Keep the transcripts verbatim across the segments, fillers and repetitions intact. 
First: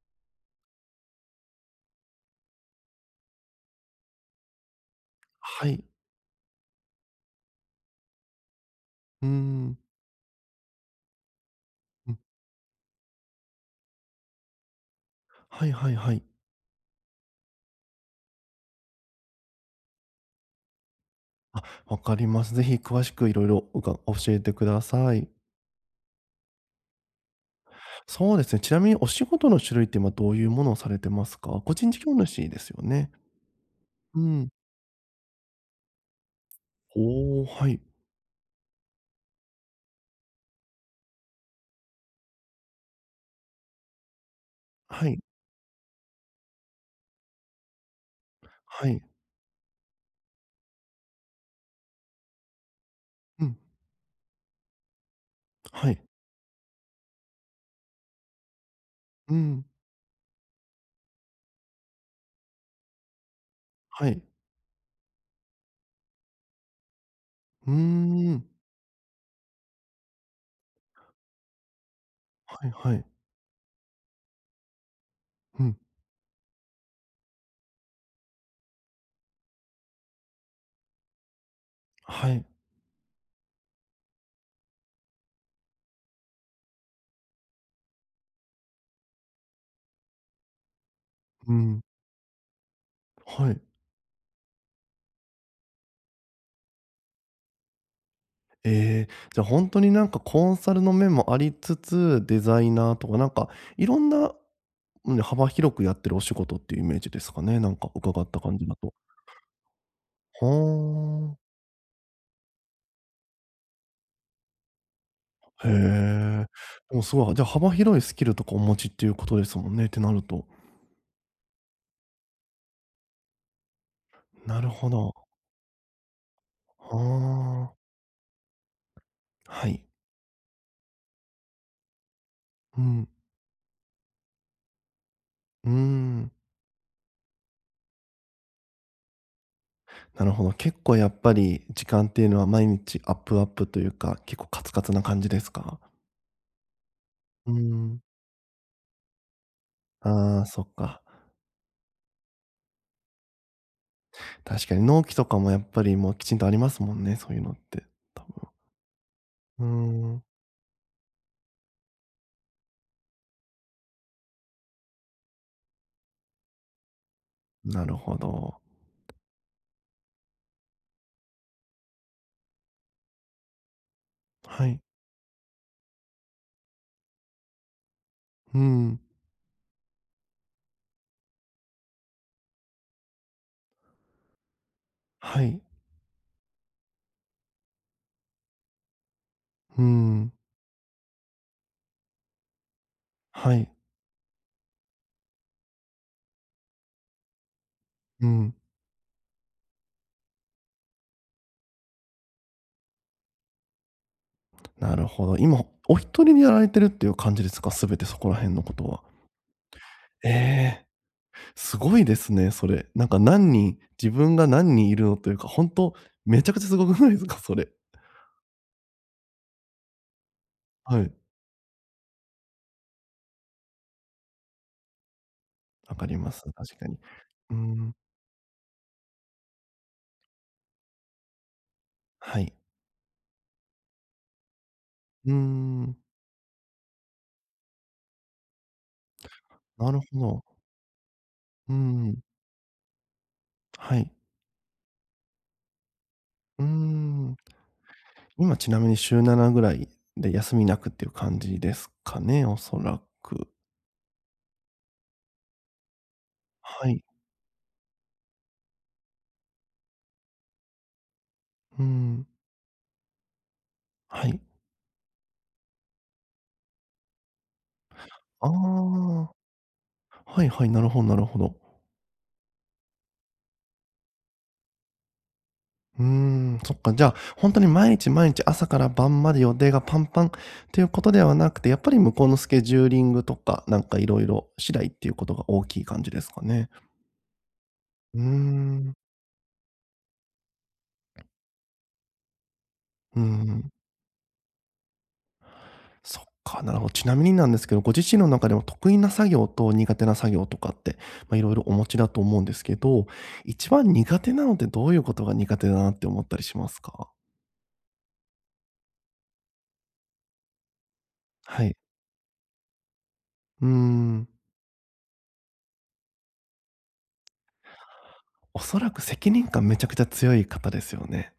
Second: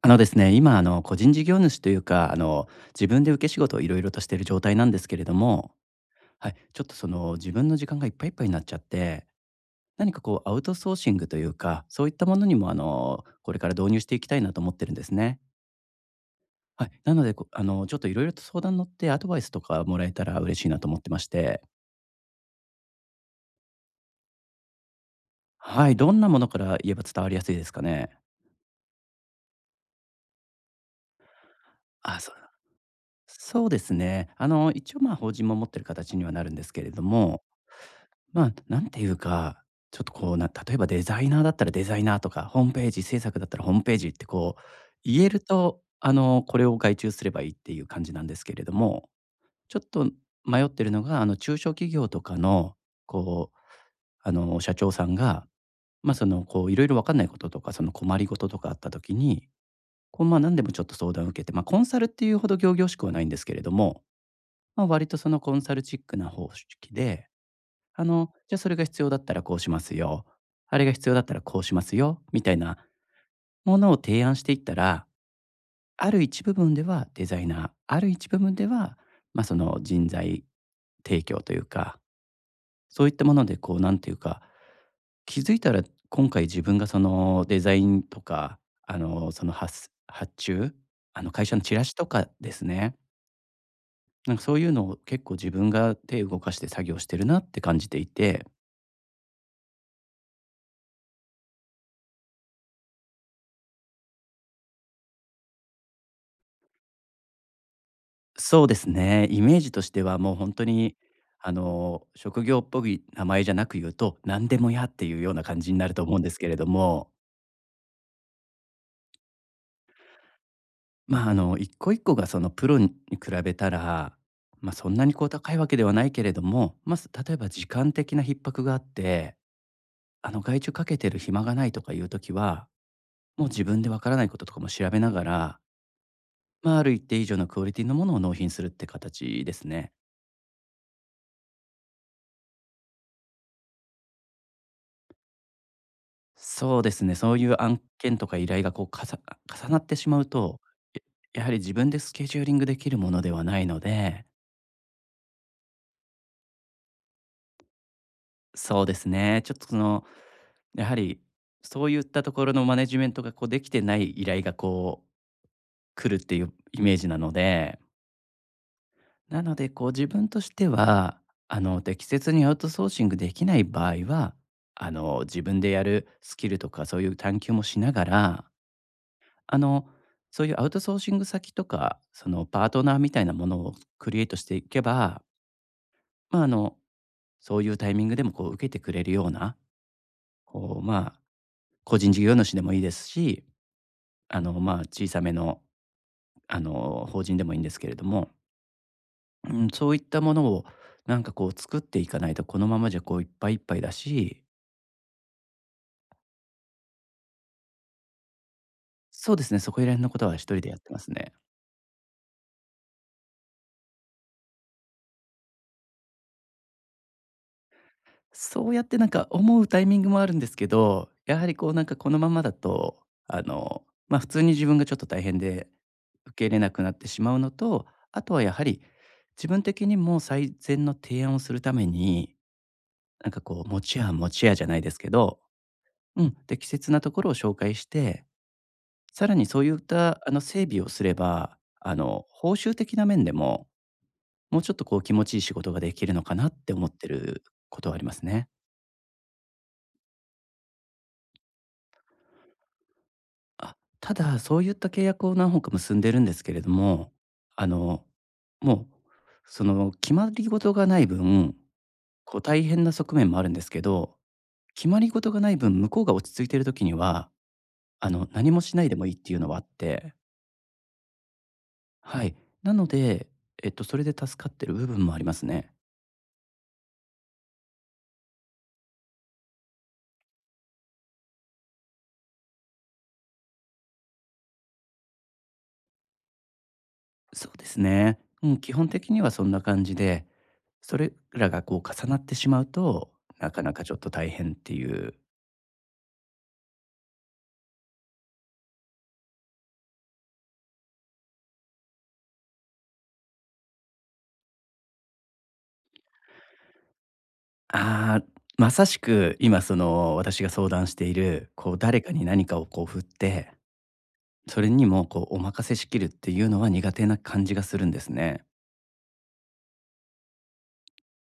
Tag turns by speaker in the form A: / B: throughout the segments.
A: あのですね、今あの個人事業主というか、あの自分で受け仕事をいろいろとしている状態なんですけれど
B: は
A: も、
B: い。
A: はい、ちょっとその自分の時間がいっぱいいっぱいになっちゃって、
B: うーん。
A: 何かこうアウトソーシングというか、そうい
B: う
A: っ
B: ん。
A: たものにもあのこれから導入していきたいなと思ってるんですね。
B: はいはいはい。
A: はい、なのでこあのちょっといろいろと相談乗ってアドバイスとかもらえたら嬉しいなと思ってまして、
B: あ、わかります。ぜひ詳しくいろいろうか教えてください。
A: はい、どんなものから言えば伝わりやすいですかね。
B: そうですね、ちなみにお仕事の種類って今どういうものをされてますか？個人事業
A: あ、そう
B: 主ですよね。
A: そうです
B: う
A: ね。あ
B: ん。
A: の一応まあ法人も持ってる形にはなるんですけれど
B: お
A: も、
B: お、はい。
A: まあ、なんていうか、ちょっとこう、な例えばデザイナーだったらデザイナーとか、ホームページ制作だったらホームページってこう、
B: はい。
A: 言えると、あの、これを外注すればいいっていう感じなんですけれど
B: はい。
A: も、ちょっと迷ってるのが、あの、中小企業とかの、
B: う
A: こ
B: ん。
A: う、あの、社長さんが、
B: はい。
A: まあ、その、こう、いろいろわかんないこととか、その困りごととかあった時
B: う
A: に、
B: ん。
A: こう、まあ、何でもちょっと相談を受けて、まあ、コンサルっていうほど仰々しくはないんですけれども、
B: はい。
A: まあ、割とそのコンサルチックな方式で、
B: うー
A: あの、
B: ん。
A: じゃあそれが必要だったらこうしますよ。あれが必要だったらこうしますよ。みたい
B: はい
A: な
B: はい。
A: ものを提案していったら、
B: うん。
A: ある一部分ではデザイナー、ある一部分では、まあ、その人材提供というか、
B: はい。
A: そういったものでこう、なんていうか、気づいたら今回自分がそのデザインとか、あの、その発発注、あの会
B: う
A: 社のチ
B: ん。
A: ラシとかですね、
B: はい。
A: なんかそういうのを結構自分が手動かして作業してるなって感じていて、
B: ええ、じゃ、ほんになんかコンサルの面もありつつ、デザイナーとかなんかいろんなうん、ね幅広くやってるお仕事っていうイメージですかね、なんか伺った感
A: そ
B: じ
A: うで
B: だ
A: す
B: と。
A: ね。イメージとしてはもう本当に、
B: はあ。
A: あの、職業っぽい名前じゃなく言うと、何でもやっていうような感
B: へ
A: じになると思うんです
B: え。
A: けれど
B: でも
A: も、
B: すごい、じゃあ幅広いスキルとかお持ちっていうことですもんねってなると。
A: まあ、あの、一個一個がそのプロに比べたら、
B: なる
A: まあ、そ
B: ほ
A: んなにこう
B: ど。
A: 高いわけではないけれども、まあ、す例えば時
B: はあ。
A: 間的な逼迫があって、
B: はい。
A: あの、外注かけてる暇がないとかいうときは、
B: うん。
A: もう自分でわからないこととかも調べながら、
B: うーん。
A: まあ、ある一定以上のクオリティのものを納品するって形ですね。
B: なるほど。結構やっぱり時間っていうのは毎日アップアップというか、結構カツカツな感じですか？
A: そうですね、そうい
B: うー
A: う案
B: ん。
A: 件とか依頼がこう、かさ重なってしまう
B: ああ、
A: と、
B: そっか。
A: ややはり自分でスケジューリングできるものではないので、
B: 確かに納期とかもやっぱりもうきちんとありますもんね、そういうのって、多分。
A: そうですね、ちょっ
B: う
A: と
B: ー
A: その、
B: ん、
A: やはりそういったところのマネジメントがこうできてない依頼がこう来るっていうイメージなので、
B: なるほど。
A: なのでこう自分としては、あの適切にアウトソーシングできない場合は、
B: はい。
A: あの自分でやるスキルとかそういう探求もしながら、
B: うん。
A: あの、そういうアウトソーシング先とか、そのパートナーみたいなものをクリエイトしていけば、
B: はい。
A: まあ、あの、そういうタイミングでもこう受けてくれるような、
B: うん。
A: こう、まあ、個人事業主でもいいですし、
B: はい。
A: あの、まあ、小さめの、あの、法人でもいいんですけれど
B: う
A: も、
B: ん。
A: うん、そういったものをなんかこう作っていかないと、このままじゃこういっぱいいっぱいだし、
B: なるほど。今、お一人でやられてるっていう感じですか？全てそこら辺のことは。
A: そうですね、そこら辺のこと
B: え
A: は一人でやっ
B: え、
A: てますね。
B: すごいですね、それ。なんか何人自分が何人いるのというか、本当めちゃくちゃすごくないですか？それ。
A: そうやってなんか思うタイミングもあるんですけ
B: は
A: ど、
B: い。
A: やはりこうなんかこのままだと、あの、ま、普通に自分がちょっと大変で、
B: わかりま
A: 受
B: す、
A: け入れな
B: 確
A: く
B: か
A: なっ
B: に。
A: てしまうの
B: うー
A: と、
B: ん、
A: あとはやはり、自分的にも最善の提案をするために、
B: はい。
A: なんかこう持ち屋持ち屋じゃないですけ
B: うー
A: ど、
B: ん、
A: うん、適切なところを紹介して、さらにそういっ
B: なる
A: た
B: ほ
A: あの
B: ど。
A: 整備をすれば、
B: うー
A: あ
B: ん、
A: の報酬的な面でも、
B: はい。
A: もうちょっとこう気持ちいい仕事ができるのかなっ
B: うー
A: て思って
B: ん。
A: ることはありますね。
B: 今ちなみに週ななぐらいで休みなくっていう感じですかね、おそらく。
A: あ、ただ、そういった契約を何本か結んでるんですけれど
B: はい。
A: も、あの、もう、その、決まり事がない分、
B: うーん。
A: こう大変な側面もあるんですけど、
B: はい。
A: 決まり事がない分、向こうが落ち着いてる時には、あの、
B: あ
A: 何もしないでもいいっ
B: あ、
A: ていうのはあって、
B: はいはい、なるほどなるほど。
A: はい。なので、えっと、それで助かってる部分もありますね。
B: うーん、そっか、じゃあ、本当に毎日毎日朝から晩まで予定がパンパンっていうことではなくて、やっぱり向こうのスケジューリングとか、なんかいろいろ次第っていうことが大きい感じですかね。
A: そうですね。
B: うー
A: うん、基本
B: ん、
A: 的にはそんな感じで、それらがこう重なってしまうと、
B: うー
A: なか
B: ん。
A: なかちょっと大変っていう。
B: そっか、なるほど。ちなみになんですけど、ご自身の中でも得意な作業と苦手な作業とかって、まあ、いろいろお持ちだと思うんですけど、一番苦手なのってどういうことが苦手だなって思ったりしますか？
A: ああ、まさしく今その私が相談している、
B: は
A: こ
B: い。
A: う誰かに何かをこう振って、
B: うーん。
A: それにもこうお任せしきるっていうのは苦手な感じがするんですね。
B: おそらく責任感めちゃくちゃ強い方ですよね。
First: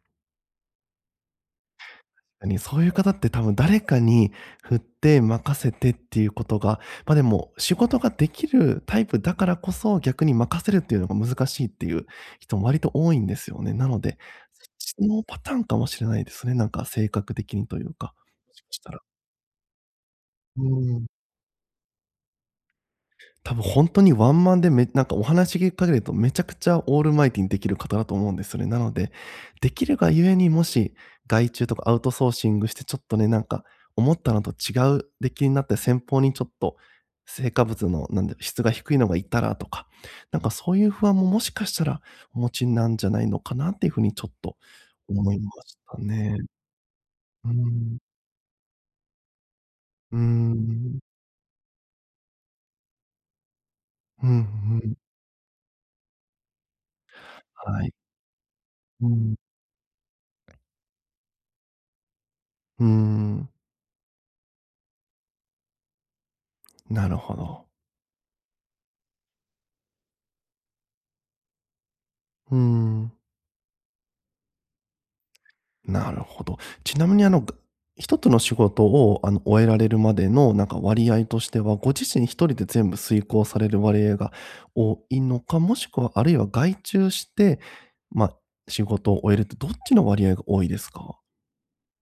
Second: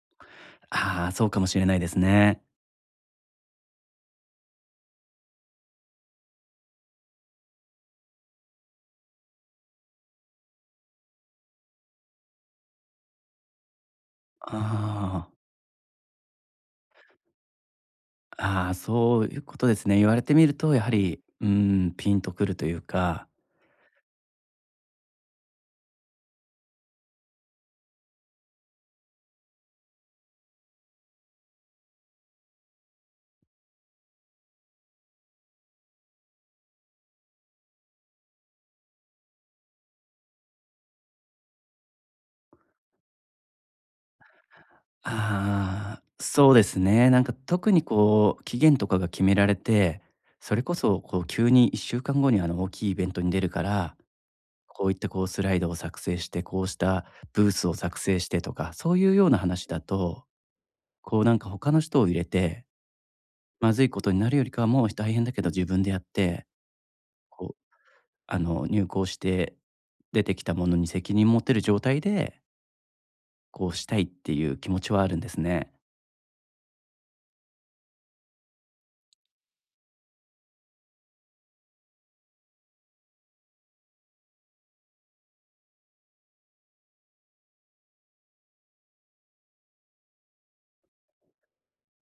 A: ああ、そうかもしれないですね。
B: にそういう方って多分誰かに振って任せてっていうことが、ま、でも仕事ができるタイプだからこそ、逆に任せるっていうのが難しいっていう人も割と多いんですよね。なので、そっちの
A: あ
B: パターンかもしれないですね。なんか性格的にというか、もし
A: あ、
B: か
A: ああ、
B: したら。
A: そういうことですね。言われてみる
B: う
A: とやは
B: ん。
A: り、うん、ピンとくるというか、
B: 多分本当にワンマンでめなんかお話聞かれるとめちゃくちゃオールマイティにできる方だと思うんですよね。なので、できるがゆえに、もし外注とかアウトソーシングしてちょっとね、なんか思ったのと違う出来になって先方にちょっと成果物のなんだ質が低いのがいたらとか、なんかそういう不安ももしかしたらお持ちなんじゃないのかなっていう風にちょっと思いまし
A: あ
B: た
A: あ、
B: ね。
A: そうですね。なんか
B: う
A: 特に
B: ん。
A: こう期限とかが決められて、
B: う
A: それこそ
B: ん。
A: こう急にいっしゅうかんごにあの大きいイベントに出るから、
B: うんう
A: こうい
B: ん。
A: ったこうスライドを作成して、こうしたブースを
B: はい。
A: 作成してとか、そう
B: う
A: いうよう
B: ん。
A: な話だと、こうなんか他の人を入れて、
B: うん。
A: まずいことになるよりかはもう大変だけど自分でやって、
B: なるほ
A: こう、
B: ど。
A: あの、入稿して出てきたものに責任持てる状態で、
B: うーん、
A: こうしたいっていう気持ちはあるんですね。
B: なるほど。ちなみにあの、が一つの仕事をあの、終えられるまでのなんか割合としては、ご自身一人で全部遂行される割合が多いのか、もしくはあるいは外注して、まあ、仕事を終えるってどっちの割合が多いですか？は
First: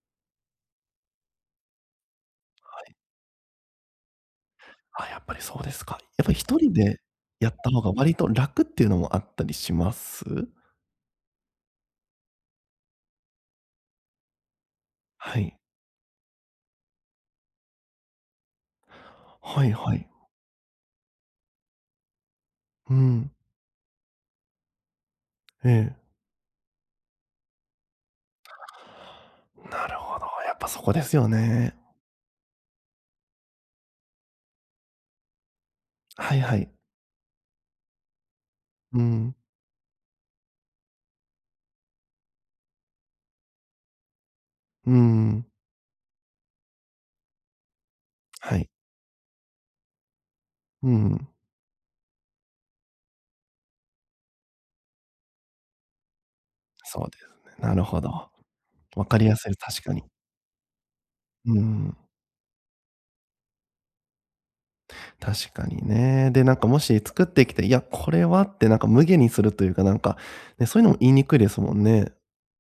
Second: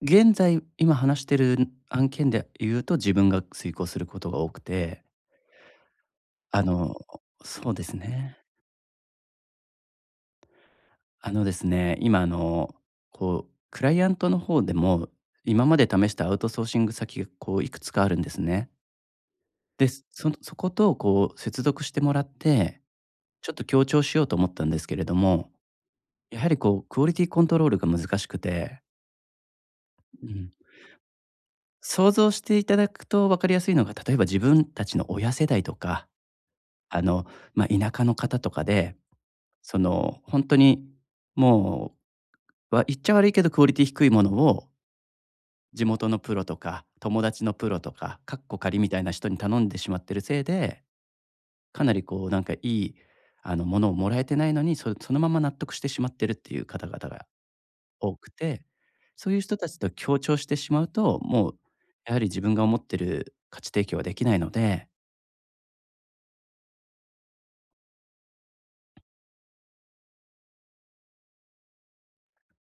A: 現在、今話してる案件で言うと
B: い。
A: 自分が遂行することが多くて、
B: あ、やっぱりそうですか。やっぱり一
A: あ
B: 人
A: の、
B: でやっ
A: そ
B: た
A: う
B: 方
A: で
B: が
A: す
B: 割と
A: ね。
B: 楽っていうのもあったりします？
A: あのですね、今あの、こう、クライアントの方でも、
B: はい。
A: 今まで試したアウトソーシング先がこういくつかあるんですね。
B: はい
A: で、
B: は
A: そ
B: い。
A: そことこう接続してもらって、
B: うん、
A: ちょっと強調しようと思ったんですけれども、
B: ええ。
A: やはりこうクオリティコントロールが難しくて、
B: なるほど、
A: うん、
B: やっぱそこですよね。
A: 想像していただくと分かりやすいのが、例えば自分たちの親世代とか、
B: はいはい。
A: あの、まあ、田舎の方とかで、
B: うん。
A: その、本当にもう、わ言っちゃ悪いけどクオリティ低いものを
B: うん、
A: 地元のプロとか、友達のプロとか、かっ
B: は
A: こ
B: い。
A: 仮みたいな人に頼んでしまってるせいで、
B: うん、
A: かなりこうなんかいい、あの、ものをもらえてないのに、そそのまま納得してしまってるっていう方々
B: そうで
A: が
B: すね。なるほ
A: 多
B: ど。
A: くて、
B: わかり
A: そう
B: や
A: いう
B: すい、
A: 人たち
B: 確
A: と
B: かに。
A: 協調してしまうと、もう
B: うん、
A: やはり自分が思ってる価値提供はできないので、
B: 確かにね。で、なんかもし作ってきて、いや、これはってなんか無限にするというか、なんか、ね、そういうのも言いにくいですもんね。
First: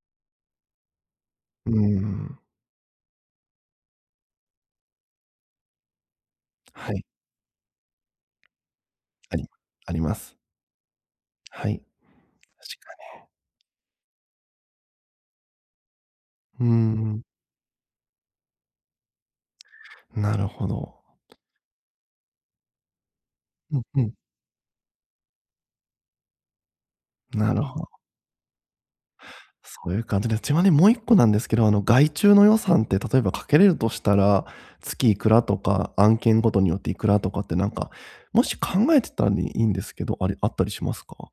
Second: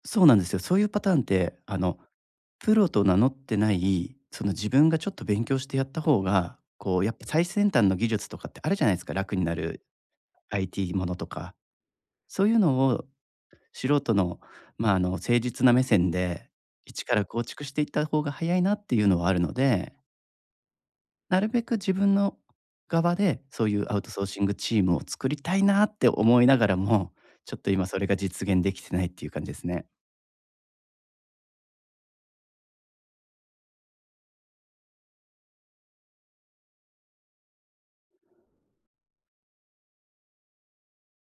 A: そうなんですよ。そういうパターンって、
B: う
A: あの、
B: ん、
A: プロと名乗ってない、その自分がちょっと勉強してやった方が、
B: は
A: こう
B: い、
A: やっぱ最先端の技術とかってあるじゃないですか、楽
B: あ
A: に
B: り
A: なる
B: あります。
A: アイティー ものとか。
B: はい、
A: そういう
B: 確
A: の
B: か
A: を素人の、まあ、あの、誠実な目線で、
B: に。う
A: 一か
B: ん、
A: ら構築していった方が早いなっていうのはあるので、
B: なるほど。
A: なるべく自分の側で、そうい
B: うん
A: うア
B: う
A: ウト
B: ん、
A: ソーシングチームを作りたいなって思いながらも、ち
B: な
A: ょっ
B: る
A: と
B: ほ
A: 今そ
B: ど
A: れが実現できてないっていう感じですね。
B: そういう感じで、ちなみにもう一個なんですけど、あの、外注の予算って例えばかけれるとしたら、月いくらとか、案件ごとによっていくらとかってなんか、もし考えてたらいいんですけど、ありあったりしますか？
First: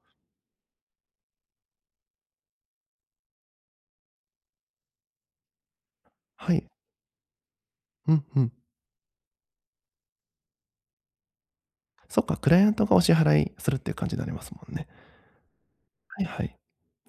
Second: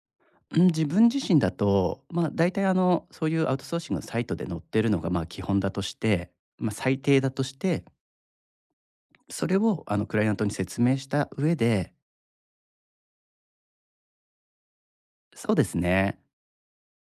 A: うん、自分自身だと、まあ、大体あの、そういうアウトソーシングのサイトで載ってるのが、まあ、基本だとして、
B: はい。
A: まあ、最低だとして、
B: うんうん。
A: それをあのクライアントに説明した上で、
B: そっか、クライアントがお支払いするっていう感じになりますもんね。
A: そうですね。
B: はいはい。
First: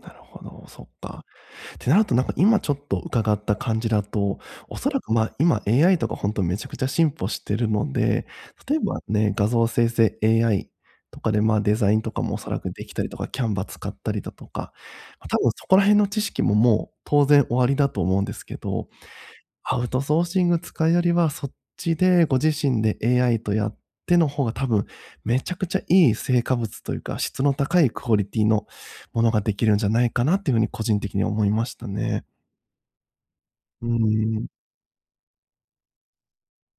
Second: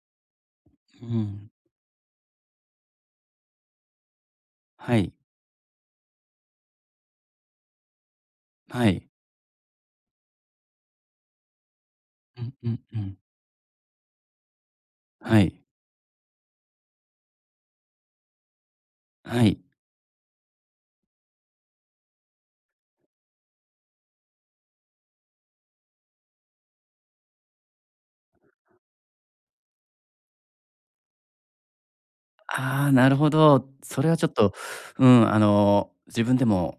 B: なるほど、そっ
A: う
B: か。
A: ん。
B: ってなると、なんか今ちょっと伺った感じだと、おそ
A: は
B: ら
A: い。
B: く、ま、あ今 エーアイ とか本当めちゃくちゃ進歩してるので、例え
A: は
B: ば
A: い。
B: ね、画像生成 エーアイ とかで、ま、あデザインとかもお
A: う
B: そ
A: ん
B: ら
A: う
B: く
A: ん
B: でき
A: う
B: たりと
A: ん。
B: か、キャンバ a 使ったりだとか、ま多
A: は
B: 分
A: い。
B: そこら辺の知識ももう当然終わりだと思うんですけど、
A: はい。
B: アウトソーシング使うよりは、そっちでご自身で エーアイ とやっての方が多分、めちゃくちゃいい成果物というか、質の高いクオリティのものができるんじゃないかなっていう風に個人的に思いましたね。
A: ああ、なるほど。
B: うー
A: それはちょっ
B: ん。
A: と、うん、あの、自分でも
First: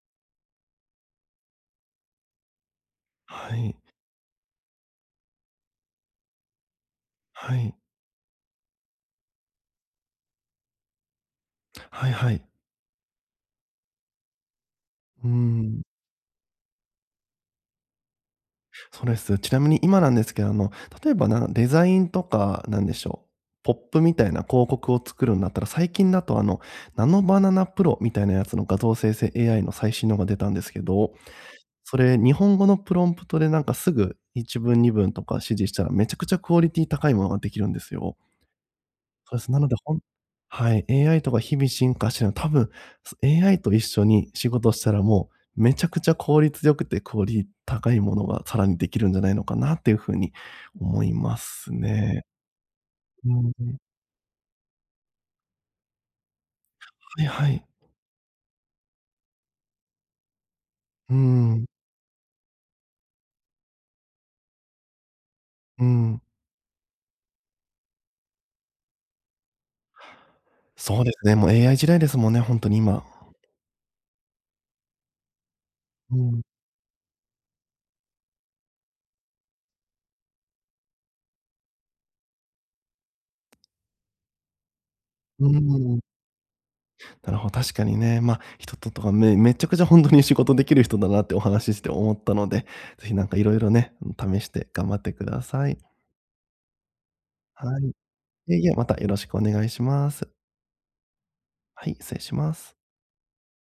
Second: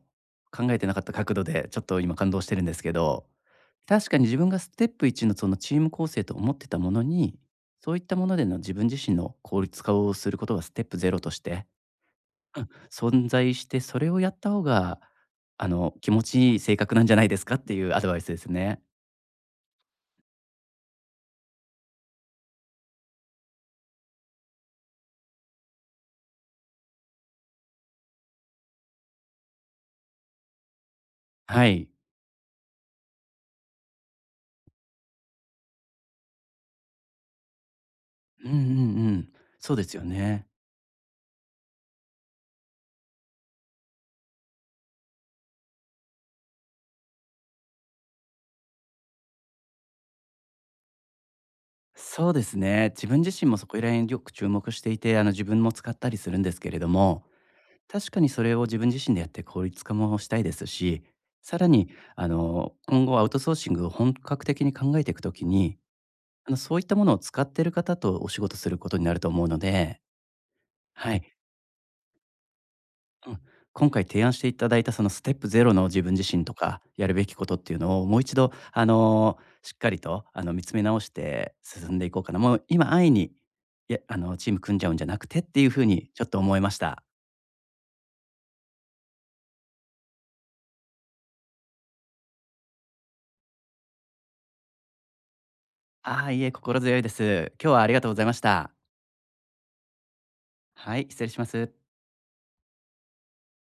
A: 考えてなかった角度で、ちょっと今感動してるんですけど、
B: はい。
A: 確かに自分がステップいちのそのチーム構成と思ってたものに、
B: はい。
A: そういったものでの自分自身の効率化をすることがステップゼロとして、
B: はいはい。
A: うん、存在して、それをやった方が、
B: うー
A: あ
B: ん。
A: の、気持ちいい性格なんじゃないですかっていうアドバイスですね。
B: そうです。ちなみに今なんですけど、あの、例えばなデザインとか、なんでしょう、ポップみたいな広告を作るんだったら、最近だとあの、ナノバナナプロみたいなやつの画像生成 エーアイ の最新のが出たんですけど、
A: はい。
B: それ、日本語のプロンプトでなんかすぐ一文二文とか指示したら、めちゃくちゃクオリティ高いものができるんですよ。
A: うんうんうん。
B: そうです。なの
A: そ
B: で、
A: うです
B: ほん
A: よね。
B: はい、エーアイ とか日々進化してるの、多分、す エーアイ と一緒に仕事したらもう、めちゃくちゃ効率良くてクオリ高いものがさらにできるんじゃないのかなっていう風に思いますね。
A: そうですね。自分自
B: う
A: 身もそこ
B: ん、
A: ら辺よく注目していて、あの自分も使ったりするんですけれども、
B: はいはい。
A: 確かにそれを自分自身でやって効率化もしたいですし、
B: う
A: さ
B: ん、
A: らにあの今後アウトソーシングを本格的に考えていくときに、
B: うん。
A: あのそういったものを使っている方とお仕事することになると思うので、
B: そうで
A: は
B: す
A: い。
B: ね、もう エーアイ 時代ですもんね、ほんとに今。
A: うん、今回提案していただいたそのステップゼロの自分
B: う
A: 自
B: ん、
A: 身とかやるべきことっていうのをもう一度あのしっかりとあの見つめ直して進んでいこうかな。もう今安易にいやあのチーム組んじゃうんじゃなくてっ
B: うー
A: ていうふう
B: ん。
A: にちょっと思いました。
B: なるほど、確かにね。まあ、人ととか、めめちゃくちゃ本当に仕事できる人だなってお話しして思ったので、ぜひなんかいろいろね試して頑張ってください。
A: ああいいえ心強いです。今日
B: は
A: はあ
B: い。
A: りがとうございまし
B: いえいえ、
A: た。
B: またよろしくお願いします。
A: はい失礼します。
B: はい、失礼します。